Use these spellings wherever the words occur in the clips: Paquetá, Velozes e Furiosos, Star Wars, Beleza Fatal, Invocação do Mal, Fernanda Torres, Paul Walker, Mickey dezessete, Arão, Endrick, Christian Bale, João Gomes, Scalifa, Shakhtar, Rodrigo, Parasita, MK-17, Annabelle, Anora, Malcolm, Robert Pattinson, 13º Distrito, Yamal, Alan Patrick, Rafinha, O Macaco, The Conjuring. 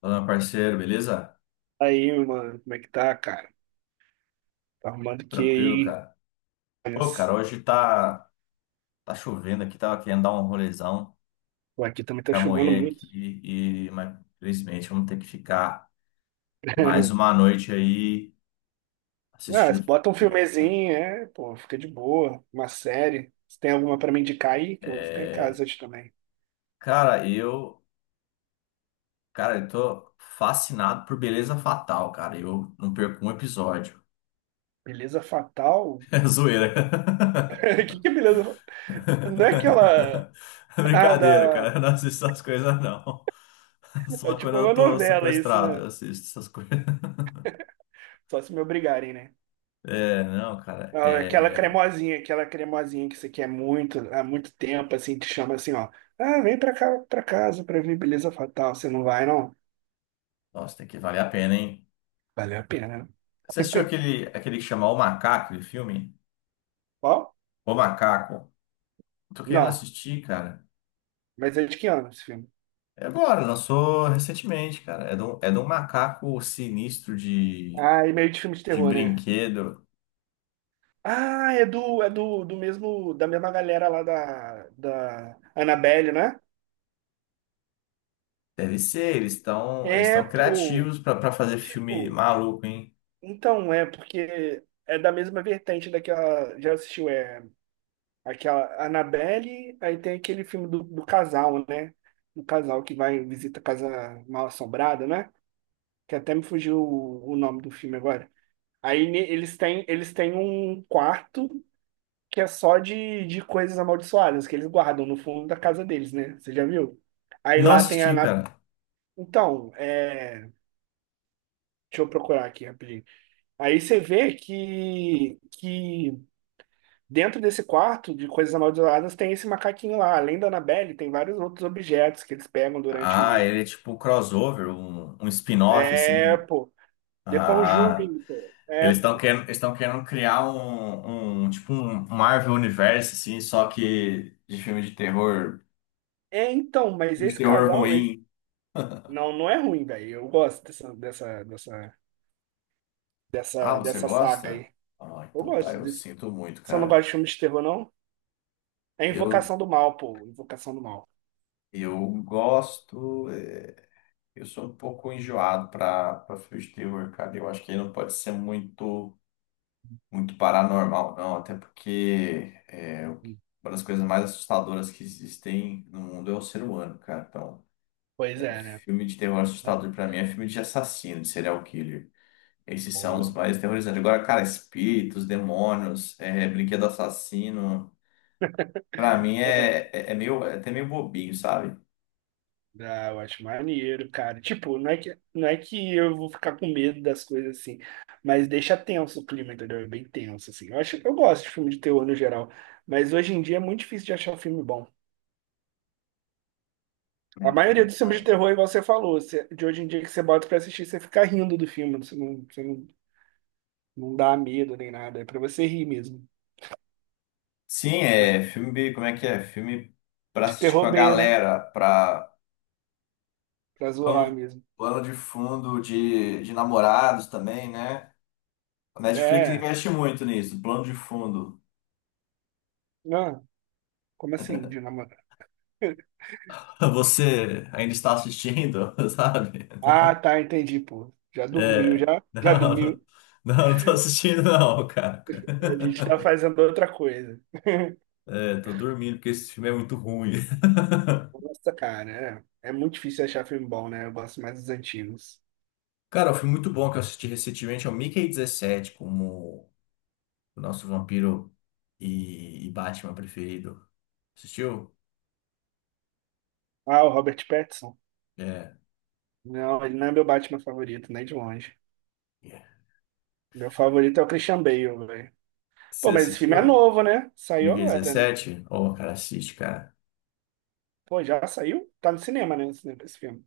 Fala, meu parceiro, beleza? Aí, mano, como é que tá, cara? Tá arrumando que Tranquilo, aí? cara. Pô, Mas, cara, hoje tá chovendo aqui, tava querendo dar um rolezão pô, aqui também tá com a chovendo mulher muito. aqui, mas infelizmente vamos ter que ficar mais uma noite aí Ah, se assistindo bota um filme, cara. filmezinho, é, pô, fica de boa. Uma série. Se tem alguma pra me indicar aí, que eu vou ficar em casa É, hoje também. cara, cara, eu tô fascinado por Beleza Fatal, cara. Eu não perco um episódio. Beleza Fatal? É zoeira. O que que é Beleza Fatal? Não é aquela... Ah, Brincadeira, da... cara. Eu não assisto essas coisas, não. É Só tipo quando uma eu tô novela isso, sequestrado, né? eu assisto essas coisas. Só se me obrigarem, né? É, não, cara. Não, é aquela É... cremosinha, aquela cremosinha que você quer muito, há muito tempo, assim, te chama assim, ó. Ah, vem pra cá, pra casa pra ver Beleza Fatal. Você não vai, não? Nossa, tem que valer a pena, hein? Valeu a pena, né? Você assistiu aquele, que chama O Macaco, aquele filme? Ó, O Macaco. Eu tô querendo não. assistir, cara. Mas é de que ano esse filme? É agora, lançou recentemente, cara. É de um macaco sinistro de, Ah, é meio de filme de de terror, né? brinquedo. Ah, da mesma galera lá da Annabelle, né? Deve ser, eles estão eles É, estão pô. criativos pra fazer filme Tipo, maluco, hein? então é, porque é da mesma vertente daquela. Já assistiu, é. Aquela Annabelle, aí tem aquele filme do casal, né? Do casal que vai visita a casa mal-assombrada, né? Que até me fugiu o nome do filme agora. Aí eles têm um quarto que é só de coisas amaldiçoadas que eles guardam no fundo da casa deles, né? Você já viu? Aí Não lá tem a assisti, Ana... cara. Então, é... deixa eu procurar aqui rapidinho. Aí você vê que dentro desse quarto de coisas amaldiçoadas tem esse macaquinho lá. Além da Annabelle, tem vários outros objetos que eles pegam Ah, durante. ele é tipo crossover, um spin-off, É, assim. pô. The Ah, Conjuring, pô. É, eles estão pô. querendo criar um tipo um Marvel Universe, assim, só que de É, então, mas filme de esse terror casal, esse... ruim. não, não é ruim, velho. Eu gosto Ah, você dessa saga gosta? aí. Ah, Eu então tá, gosto eu desse. sinto muito, Você não gosta cara. de filme de terror, não? É Eu, Invocação do Mal, pô. Invocação do Mal. eu gosto, eu sou um pouco enjoado pra filme de terror, cara. Eu acho que ele não pode ser muito paranormal, não, até porque uma das coisas mais assustadoras que existem no mundo é o ser humano, cara. Então, Pois é, é, né? filme de terror assustador pra mim é filme de assassino, de serial killer. Esses são os Porra. mais terrorizantes. Agora, cara, espíritos, demônios, brinquedo assassino, pra mim é, meio, é até meio bobinho, sabe? Ah, eu acho maneiro, cara. Tipo, não é que eu vou ficar com medo das coisas assim, mas deixa tenso o clima, entendeu? É bem tenso, assim. Eu acho, eu gosto de filme de terror no geral, mas hoje em dia é muito difícil de achar um filme bom. A Né, maioria né, dos filmes de cara. terror, igual você falou, de hoje em dia que você bota pra assistir, você fica rindo do filme, você não, não dá medo nem nada, é pra você rir mesmo. Sim, Mas é filme, como é que é? Filme pra de assistir com a terror B, né? galera, pra Pra zoar Plano, mesmo. plano de fundo de namorados também, né? A Netflix É, investe muito nisso, plano de fundo. não, como assim, de namorado? Você ainda está assistindo, sabe? Ah, tá, entendi, pô. Já dormiu, É, já? Já não, dormiu? não tô assistindo não, cara. A gente tá fazendo outra coisa. É, tô dormindo porque esse filme é muito ruim. Nossa, cara, é muito difícil achar filme bom, né? Eu gosto mais dos antigos. Cara, o filme muito bom que eu assisti recentemente é o Mickey 17, como o nosso vampiro e Batman preferido. Assistiu? Ah, o Robert Pattinson? É. Não, ele não é meu Batman favorito, nem de longe. É. Meu favorito é o Christian Bale, velho. Você Pô, mas esse filme é assistiu? novo, né? Saiu Mickey agora, né? dezessete Ô, cara, assiste, cara. Pô, já saiu? Tá no cinema, né? No cinema, esse filme.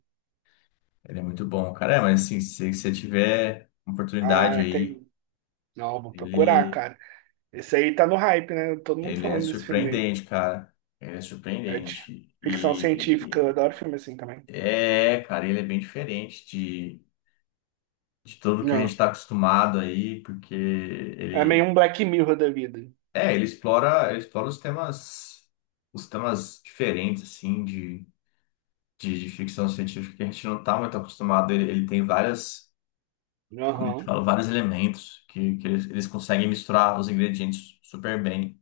Ele é muito bom, cara. É, mas assim, se você tiver oportunidade Ah, aí, entendi. Não, vou procurar, ele, cara. Esse aí tá no hype, né? Todo mundo ele é falando desse filme aí. surpreendente, cara. Ele é É de surpreendente. ficção científica, eu adoro E, e- filme assim também. é, cara, ele é bem diferente de, tudo que a gente Não. tá acostumado aí, porque É meio ele, um Black Mirror da vida. é, ele explora, ele explora, os temas diferentes, assim, de ficção científica que a gente não tá muito acostumado. Ele tem várias. Como é que Aham. fala, vários elementos que eles conseguem misturar os ingredientes super bem.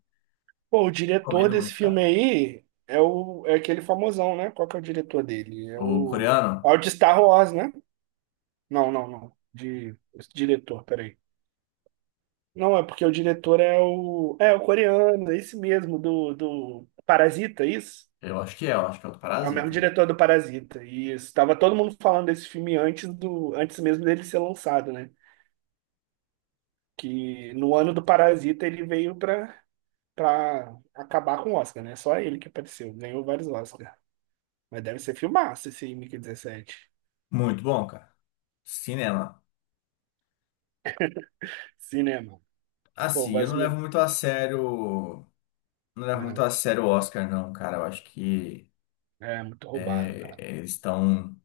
Pô, o diretor Recomendo desse muito, cara. filme aí é o é aquele famosão, né? Qual que é o diretor dele? É O o é coreano, o de Star Wars, né? Não, não, não. De esse diretor, peraí. Não, é porque o diretor é o coreano, é esse mesmo do Parasita, é isso? eu acho que é o do É o mesmo Parasita. diretor do Parasita. E estava todo mundo falando desse filme antes mesmo dele ser lançado, né? Que no ano do Parasita ele veio pra para acabar com o Oscar, né? Só ele que apareceu, ganhou vários Oscars. Mas deve ser filmaço esse MK-17. Muito bom, cara. Cinema. Cinema. Pô, Assim, eu mas não levo muito a sério. Não levo muito né, a sério o Oscar, não, cara. Eu acho que é muito roubado, é, cara. Eles estão.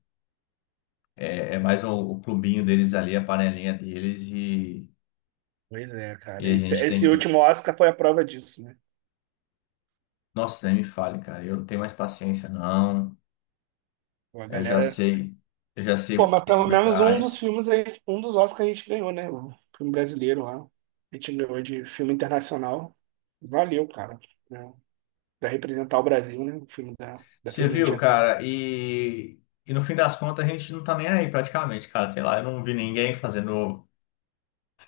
É mais o clubinho deles ali, a panelinha deles, e, Pois é, cara. e a Esse, gente tem esse que. último Oscar foi a prova disso, né? Nossa, nem me fale, cara. Eu não tenho mais paciência, não. Pô, a Eu já galera. sei. Eu já sei o Pô, que que mas tem pelo por menos um dos trás. filmes, um dos Oscars a gente ganhou, né? O filme brasileiro lá. A gente ganhou de filme internacional. Valeu, cara. Né? Pra representar o Brasil, né? O filme da Você viu, Fernandinha cara, Torres. e no fim das contas a gente não tá nem aí praticamente, cara. Sei lá, eu não vi ninguém fazendo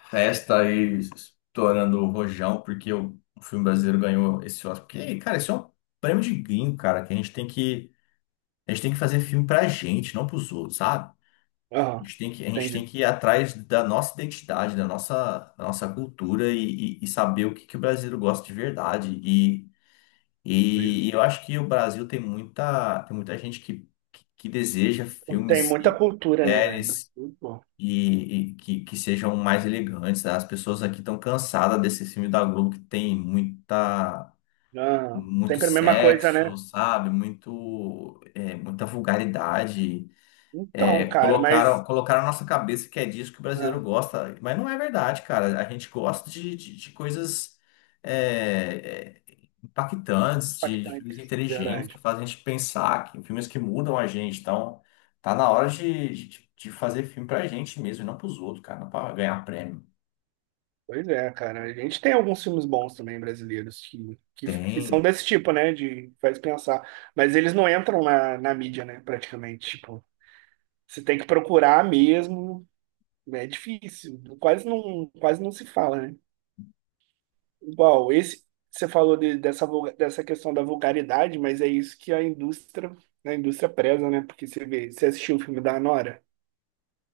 festa e estourando o rojão porque o filme brasileiro ganhou esse Oscar. Porque, cara, isso é um prêmio de gringo, cara, que a gente tem que fazer filme pra gente, não pros outros, sabe? A Aham, gente tem que, a gente tem entendi. que ir atrás da nossa identidade, da nossa cultura e, e saber o que, que o brasileiro gosta de verdade. Pois é. E eu acho que o Brasil tem muita gente que deseja Tem filmes muita e cultura, né, velho? séries Pô. e que sejam mais elegantes. As pessoas aqui estão cansadas desse filme da Globo que tem muita, Aham. muito Sempre a mesma coisa, né? sexo, sabe? Muita vulgaridade. Então, É, cara, colocaram, mas. colocaram na nossa cabeça que é disso que o Ah, brasileiro gosta, mas não é verdade, cara. A gente gosta de, de coisas é, é, impactantes, de impactante, filmes inteligentes, verdade. que fazem a gente pensar, filmes que mudam a gente. Então, tá na hora de, de fazer filme pra gente mesmo, e não pros outros, cara, não pra ganhar prêmio. Pois é, cara. A gente tem alguns filmes bons também brasileiros que são Tem. desse tipo, né? De faz pensar. Mas eles não entram na mídia, né? Praticamente. Tipo, você tem que procurar mesmo. Né? É difícil. Quase não se fala, né? Igual, esse. Você falou dessa questão da vulgaridade, mas é isso que a indústria, preza, né? Porque você vê, você assistiu o filme da Anora,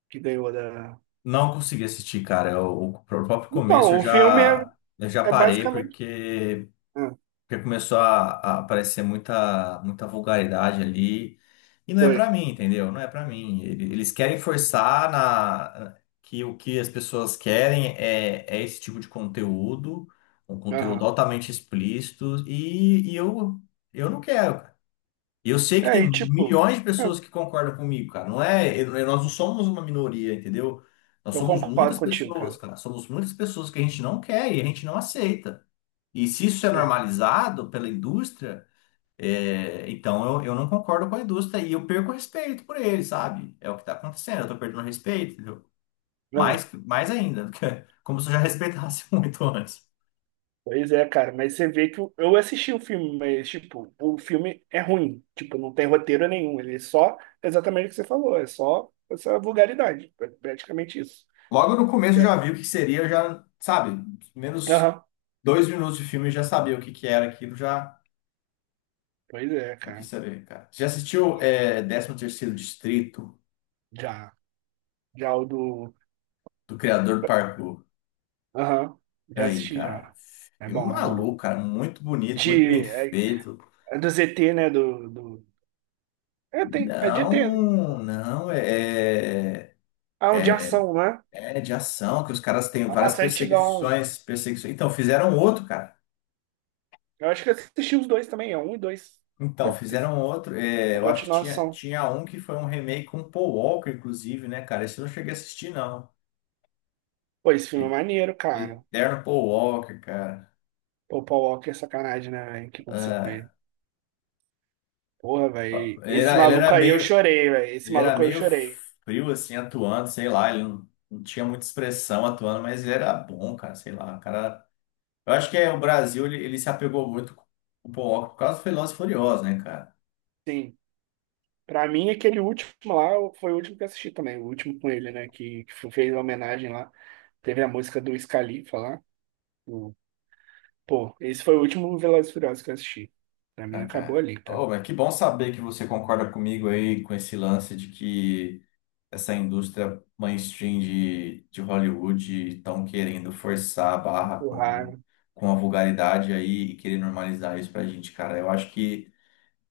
que ganhou da. Não consegui assistir, cara. O próprio começo Então, eu o filme é. já, eu já É parei, basicamente. porque. Ah, Porque começou a, aparecer muita, muita vulgaridade ali. E não é foi. pra mim, entendeu? Não é pra mim. Eles querem forçar na, que o que as pessoas querem é esse tipo de conteúdo, um conteúdo Aham. altamente explícito, e eu não quero, cara. E eu sei que É, tem e tipo, milhões de ah, pessoas que concordam comigo, cara. Não é, nós não somos uma minoria, entendeu? Nós eu somos concordo muitas contigo, pessoas, cara. cara. Somos muitas pessoas que a gente não quer e a gente não aceita. E se isso é Ah, normalizado pela indústria, então eu não concordo com a indústria e eu perco o respeito por ele, sabe? É o que está acontecendo, eu tô perdendo o respeito, entendeu? aham. Mais ainda, como se eu já respeitasse muito antes. Pois é, cara, mas você vê que eu assisti o filme, mas, tipo, o filme é ruim. Tipo, não tem roteiro nenhum. Ele é só exatamente o que você falou. É só essa vulgaridade. É praticamente isso. Logo no começo eu É. já vi o que seria, sabe, menos Aham. 2 minutos de filme eu já sabia o que que era aquilo, já Pois é, não quis cara. saber, cara. Você já assistiu É. 13º Distrito, Já. Já o do. do criador do Parkour? Aham. Já Aí, assisti cara, já. É filme bom, é bom. maluco, cara, muito bonito, muito bem De. É, feito. é do ZT, né? Do... É, tem, é de ET. Né? Não, não, é, é Ah, um de ação, né? é de ação, que os caras têm várias Nossa, é antigão. perseguições, perseguições. Então, fizeram outro, cara. Eu acho que eu assisti os dois também, é um e dois. Então, Deve ter sido fizeram outro. é, a eu acho que tinha, continuação. tinha um que foi um remake com Paul Walker, inclusive, né, cara? Esse eu não cheguei a assistir, não. Pô, esse filme é E- maneiro, cara. Eterno Paul Walker, cara. Pô, o Paul Walker é sacanagem, né, velho? O que aconteceu com ele? Ah, Porra, velho. ele Esse era, ele era maluco aí eu meio, chorei, velho. Esse ele era maluco eu meio chorei. frio, assim, atuando, sei lá, ele não tinha muita expressão atuando, mas ele era bom, cara, sei lá, o cara. Eu acho que o Brasil, ele se apegou muito com o Paul Walker por causa do Velozes e Furiosos, né, cara? Sim. Pra mim, aquele último lá foi o último que eu assisti também. O último com ele, né? Que fez a homenagem lá. Teve a música do Scalifa lá. O- Pô, esse foi o último Velozes e Furiosos que eu assisti. Pra mim, acabou Kaká. ali, tá? Oh, mas que bom saber que você concorda comigo aí com esse lance de que essa indústria mainstream de, Hollywood estão querendo forçar a barra Porra. com, a vulgaridade aí e querer normalizar isso pra gente, cara. Eu acho que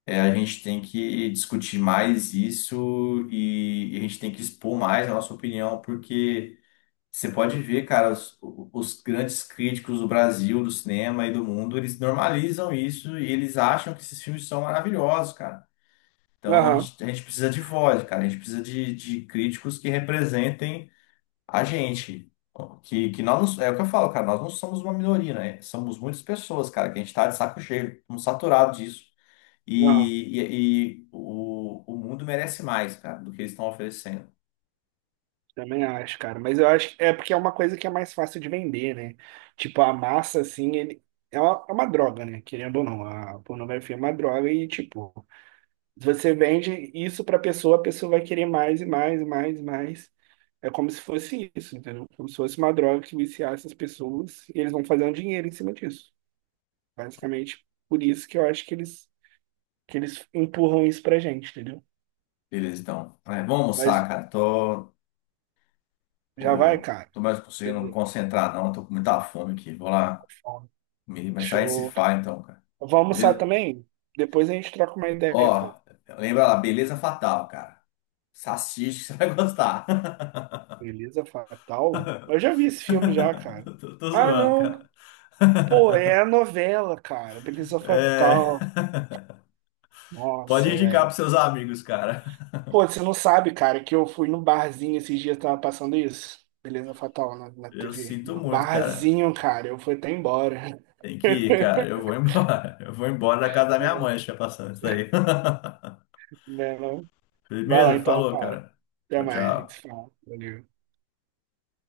a gente tem que discutir mais isso e a gente tem que expor mais a nossa opinião, porque. Você pode ver, cara, os, grandes críticos do Brasil, do cinema e do mundo, eles normalizam isso e eles acham que esses filmes são maravilhosos, cara. Então a Aham. gente, a gente precisa de voz, cara. A gente precisa de, críticos que representem a gente. Que nós, o que eu falo, cara, nós não somos uma minoria, né? Somos muitas pessoas, cara, que a gente tá de saco cheio, estamos saturados disso. Aham. E o mundo merece mais, cara, do que eles estão oferecendo. Também acho, cara. Mas eu acho que é porque é uma coisa que é mais fácil de vender, né? Tipo, a massa, assim, ele é uma droga, né? Querendo ou não, a pornografia é uma droga e, tipo, se você vende isso pra pessoa, a pessoa vai querer mais e mais e mais e mais. É como se fosse isso, entendeu? Como se fosse uma droga que viciasse as pessoas e eles vão fazer um dinheiro em cima disso. Basicamente, por isso que eu acho que eles empurram isso pra gente, entendeu? Beleza, então. É, vamos Mas almoçar, cara. Tô, já vai, Tô, cara. tô mais conseguindo Beleza, concentrar, não. Tô com muita fome aqui. Vou lá com fome. comer, mas sai se Show. faz então, cara. Vamos Vou almoçar Beleza? também? Depois a gente troca uma ideia, Ó, pô. lembra lá, Beleza Fatal, cara. Salsicha, você vai gostar. Beleza Fatal? Eu já vi esse filme já, cara. Tô Ah, zoando, não. cara. Pô, é a novela, cara. Beleza É... Fatal. Pode Nossa, indicar velho. pros seus amigos, cara. Pô, você não sabe, cara, que eu fui no barzinho esses dias, tava passando isso. Beleza Fatal na Eu TV. sinto No muito, cara. barzinho, cara. Eu fui até embora. Tem que ir, cara. Eu vou embora. Eu vou embora da casa da minha mãe, deixa passando isso aí. Né, não? Vai lá Beleza? então, Falou, cara. cara. Até Tchau, mais, a gente tchau. se fala. Valeu.